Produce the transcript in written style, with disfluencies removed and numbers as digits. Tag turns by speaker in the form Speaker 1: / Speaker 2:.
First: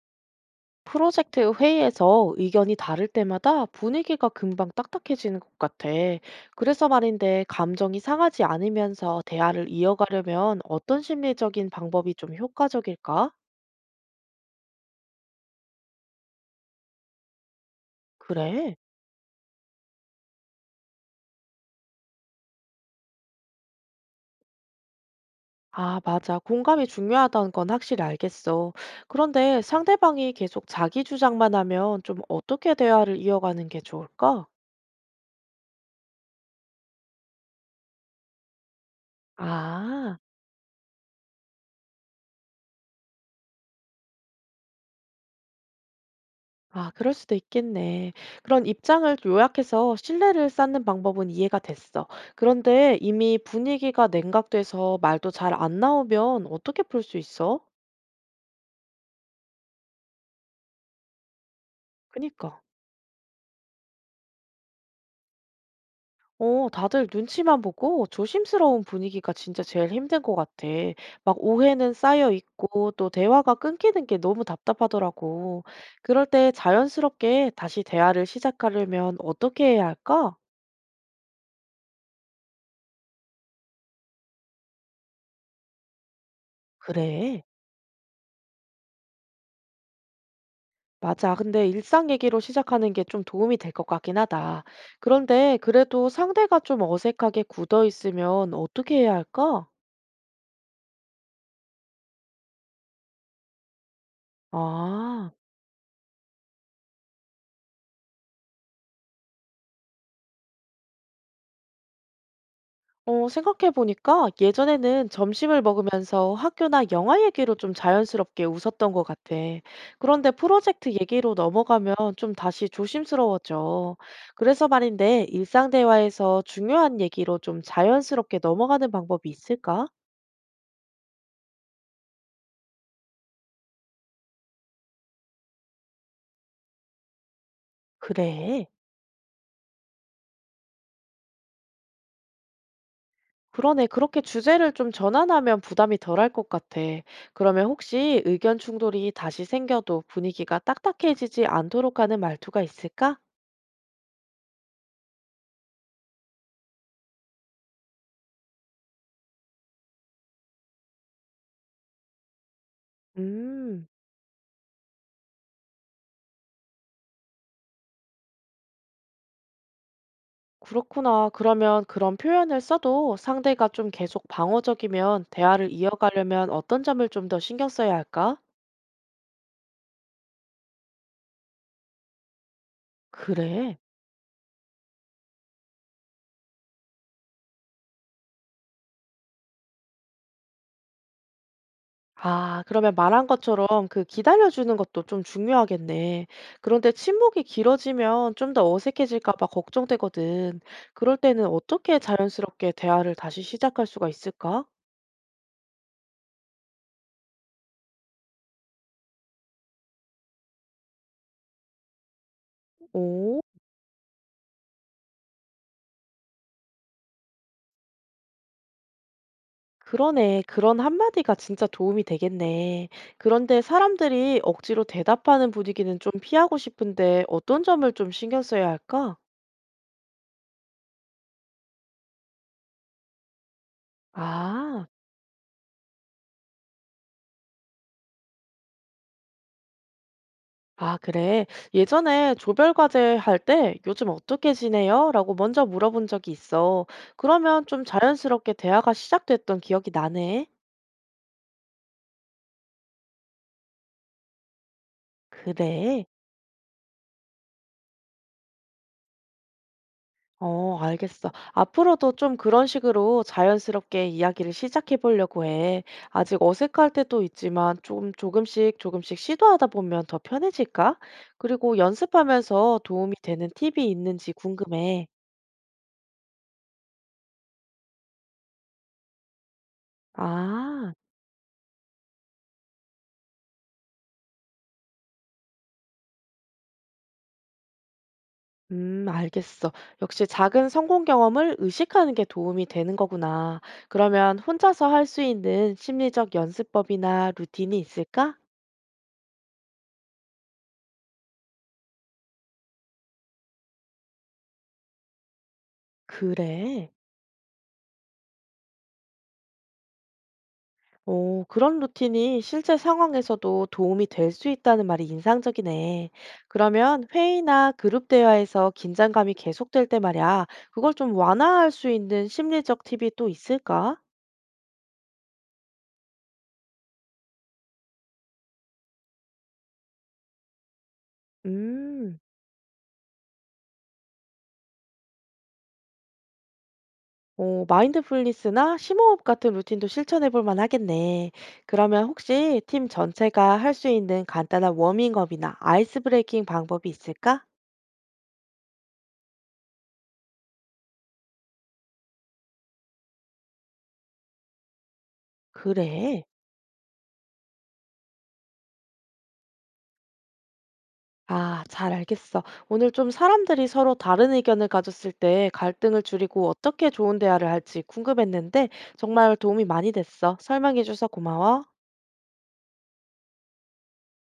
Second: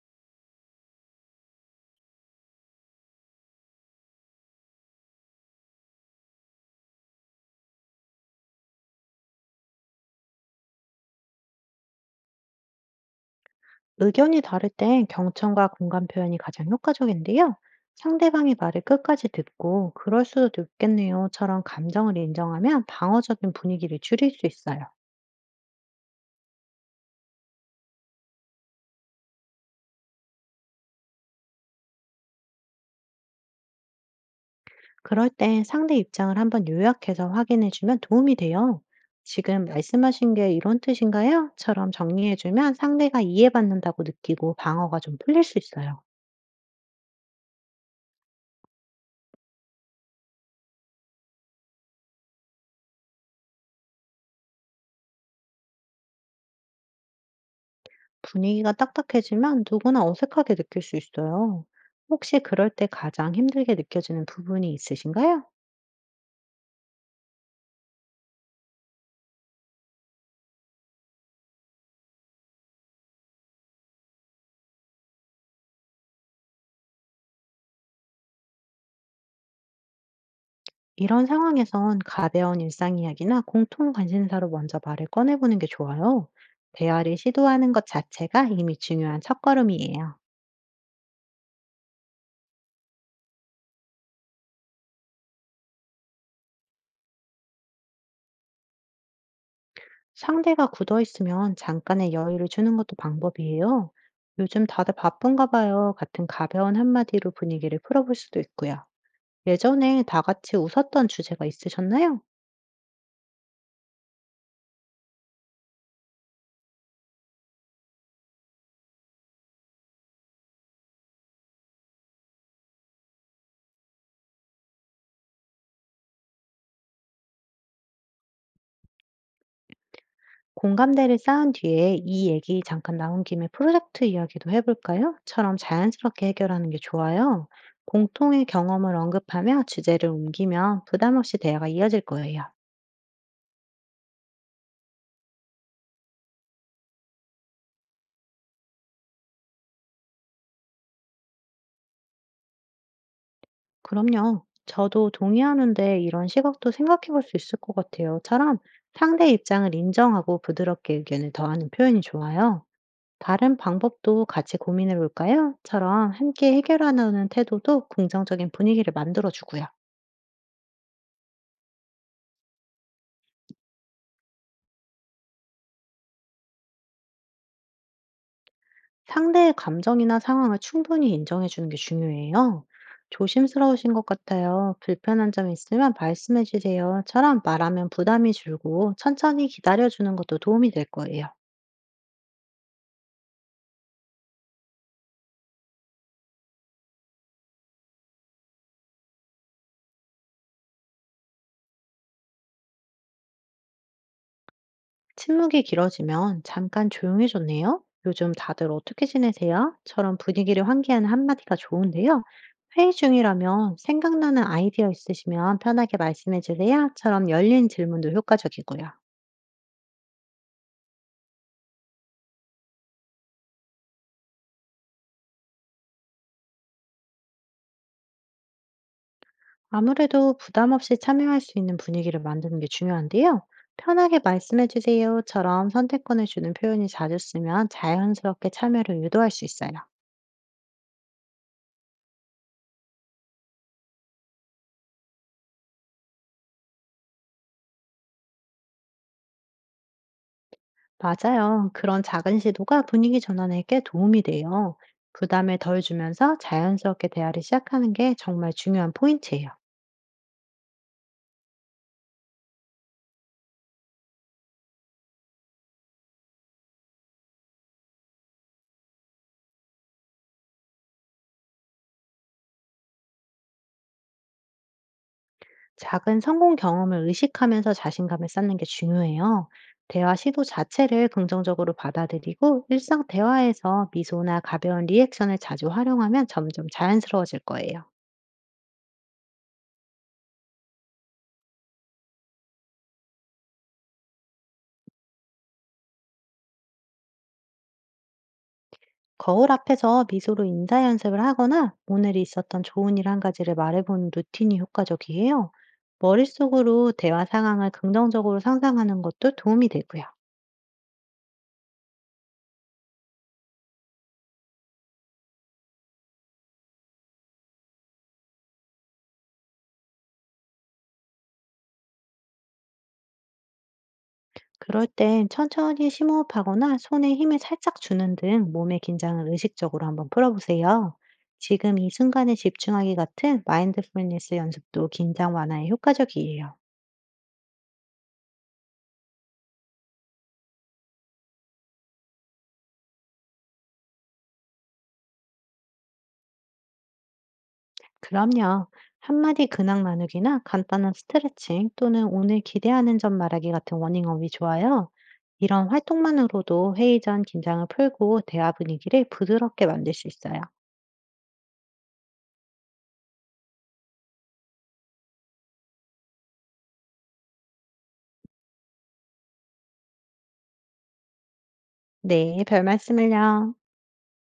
Speaker 1: 프로젝트 회의에서 의견이 다를 때마다 분위기가 금방 딱딱해지는 것 같아. 그래서 말인데, 감정이 상하지 않으면서 대화를 이어가려면 어떤 심리적인 방법이 좀 효과적일까?
Speaker 2: 의견이 다를 땐 경청과 공감 표현이 가장 효과적인데요. 상대방의
Speaker 1: 그래.
Speaker 2: 말을 끝까지 듣고 그럴 수도 있겠네요처럼 감정을 인정하면 방어적인 분위기를 줄일 수 있어요.
Speaker 1: 아, 맞아. 공감이 중요하다는 건 확실히 알겠어. 그런데 상대방이 계속 자기 주장만 하면 좀 어떻게 대화를 이어가는 게 좋을까?
Speaker 2: 그럴 땐 상대 입장을 한번 요약해서 확인해주면 도움이 돼요. 지금
Speaker 1: 아.
Speaker 2: 말씀하신 게 이런 뜻인가요?처럼 정리해주면 상대가 이해받는다고 느끼고 방어가 좀 풀릴 수 있어요.
Speaker 1: 아, 그럴 수도 있겠네. 그런 입장을 요약해서 신뢰를 쌓는 방법은 이해가 됐어. 그런데 이미 분위기가 냉각돼서 말도 잘 안 나오면 어떻게 풀 수 있어?
Speaker 2: 분위기가 딱딱해지면 누구나 어색하게 느낄 수 있어요. 혹시
Speaker 1: 그니까.
Speaker 2: 그럴 때 가장 힘들게 느껴지는 부분이 있으신가요?
Speaker 1: 어, 다들 눈치만 보고 조심스러운 분위기가 진짜 제일 힘든 것 같아. 막 오해는 쌓여 있고 또 대화가 끊기는 게 너무 답답하더라고. 그럴 때 자연스럽게 다시 대화를 시작하려면 어떻게 해야 할까?
Speaker 2: 이런 상황에선 가벼운 일상 이야기나 공통 관심사로 먼저 말을 꺼내보는 게 좋아요. 대화를
Speaker 1: 그래.
Speaker 2: 시도하는 것 자체가 이미 중요한 첫걸음이에요.
Speaker 1: 맞아. 근데 일상 얘기로 시작하는 게 좀 도움이 될 것 같긴 하다. 그런데 그래도 상대가 좀 어색하게 굳어 있으면 어떻게 해야 할까?
Speaker 2: 상대가 굳어 있으면 잠깐의 여유를 주는 것도 방법이에요. 요즘 다들
Speaker 1: 아,
Speaker 2: 바쁜가 봐요. 같은 가벼운 한마디로 분위기를 풀어볼 수도 있고요. 예전에 다 같이 웃었던 주제가 있으셨나요?
Speaker 1: 어, 생각해보니까 예전에는 점심을 먹으면서 학교나 영화 얘기로 좀 자연스럽게 웃었던 것 같아. 그런데 프로젝트 얘기로 넘어가면 좀 다시 조심스러워져. 그래서 말인데 일상 대화에서 중요한 얘기로 좀 자연스럽게 넘어가는 방법이 있을까?
Speaker 2: 공감대를 쌓은 뒤에 "이 얘기 잠깐 나온 김에 프로젝트 이야기도 해 볼까요?" 처럼 자연스럽게 해결하는 게 좋아요. 공통의
Speaker 1: 그래.
Speaker 2: 경험을 언급하며 주제를 옮기면 부담 없이 대화가 이어질 거예요.
Speaker 1: 그러네. 그렇게 주제를 좀 전환하면 부담이 덜할 것 같아. 그러면 혹시 의견 충돌이 다시 생겨도 분위기가 딱딱해지지 않도록 하는 말투가 있을까?
Speaker 2: "그럼요. 저도 동의하는데 이런 시각도 생각해 볼 수 있을 것 같아요."처럼 상대의 입장을 인정하고 부드럽게 의견을 더하는 표현이 좋아요. "다른
Speaker 1: 음,
Speaker 2: 방법도 같이 고민해 볼까요?"처럼 함께 해결하려는 태도도 긍정적인 분위기를 만들어 주고요.
Speaker 1: 그렇구나. 그러면 그런 표현을 써도 상대가 좀 계속 방어적이면 대화를 이어가려면 어떤 점을 좀 더 신경 써야 할까?
Speaker 2: 상대의 감정이나 상황을 충분히 인정해 주는 게 중요해요.
Speaker 1: 그래.
Speaker 2: 조심스러우신 것 같아요. 불편한 점 있으면 말씀해 주세요.처럼 말하면 부담이 줄고 천천히 기다려 주는 것도 도움이 될 거예요.
Speaker 1: 아 그러면 말한 것처럼 그 기다려 주는 것도 좀 중요하겠네. 그런데 침묵이 길어지면 좀 더 어색해질까 봐 걱정되거든. 그럴 때는 어떻게 자연스럽게 대화를 다시 시작할 수가 있을까?
Speaker 2: 침묵이 길어지면 잠깐 조용해졌네요. 요즘 다들 어떻게 지내세요? 처럼 분위기를 환기하는 한마디가 좋은데요. 회의
Speaker 1: 오,
Speaker 2: 중이라면 생각나는 아이디어 있으시면 편하게 말씀해 주세요.처럼 열린 질문도 효과적이고요.
Speaker 1: 그러네. 그런 한마디가 진짜 도움이 되겠네. 그런데 사람들이 억지로 대답하는 분위기는 좀 피하고 싶은데 어떤 점을 좀 신경 써야 할까?
Speaker 2: 아무래도 부담 없이 참여할 수 있는 분위기를 만드는 게 중요한데요. 편하게 말씀해
Speaker 1: 아.
Speaker 2: 주세요처럼 선택권을 주는 표현이 자주 쓰면 자연스럽게 참여를 유도할 수 있어요.
Speaker 1: 아, 그래. 예전에 조별과제 할 때 요즘 어떻게 지내요? 라고 먼저 물어본 적이 있어. 그러면 좀 자연스럽게 대화가 시작됐던 기억이 나네.
Speaker 2: 맞아요. 그런 작은 시도가 분위기 전환에 꽤 도움이 돼요. 부담을 덜
Speaker 1: 그래.
Speaker 2: 주면서 자연스럽게 대화를 시작하는 게 정말 중요한 포인트예요.
Speaker 1: 어, 알겠어. 앞으로도 좀 그런 식으로 자연스럽게 이야기를 시작해 보려고 해. 아직 어색할 때도 있지만 좀 조금씩 조금씩 시도하다 보면 더 편해질까? 그리고 연습하면서 도움이 되는 팁이 있는지 궁금해.
Speaker 2: 작은 성공 경험을 의식하면서 자신감을 쌓는 게 중요해요. 대화 시도
Speaker 1: 아.
Speaker 2: 자체를 긍정적으로 받아들이고 일상 대화에서 미소나 가벼운 리액션을 자주 활용하면 점점 자연스러워질 거예요.
Speaker 1: 알겠어. 역시 작은 성공 경험을 의식하는 게 도움이 되는 거구나. 그러면 혼자서 할 수 있는 심리적 연습법이나 루틴이 있을까?
Speaker 2: 거울 앞에서 미소로 인사 연습을 하거나 오늘 있었던 좋은 일 한 가지를 말해보는 루틴이 효과적이에요.
Speaker 1: 그래.
Speaker 2: 머릿속으로 대화 상황을 긍정적으로 상상하는 것도 도움이 되고요.
Speaker 1: 오, 그런 루틴이 실제 상황에서도 도움이 될 수 있다는 말이 인상적이네. 그러면 회의나 그룹 대화에서 긴장감이 계속될 때 말이야. 그걸 좀 완화할 수 있는 심리적 팁이 또 있을까?
Speaker 2: 그럴 땐 천천히 심호흡하거나 손에 힘을 살짝 주는 등 몸의 긴장을 의식적으로 한번 풀어보세요. 지금 이
Speaker 1: 음.
Speaker 2: 순간에 집중하기 같은 마인드풀니스 연습도 긴장 완화에 효과적이에요.
Speaker 1: 어, 마인드풀니스나 심호흡 같은 루틴도 실천해 볼 만하겠네. 그러면 혹시 팀 전체가 할 수 있는 간단한 워밍업이나 아이스 브레이킹 방법이 있을까?
Speaker 2: 그럼요. 한마디 근황 나누기나 간단한 스트레칭 또는 오늘 기대하는 점 말하기 같은 워밍업이 좋아요. 이런
Speaker 1: 그래.
Speaker 2: 활동만으로도 회의 전 긴장을 풀고 대화 분위기를 부드럽게 만들 수 있어요.
Speaker 1: 아, 잘 알겠어. 오늘 좀 사람들이 서로 다른 의견을 가졌을 때 갈등을 줄이고 어떻게 좋은 대화를 할지 궁금했는데 정말 도움이 많이 됐어. 설명해줘서 고마워.
Speaker 2: 네, 별 말씀을요.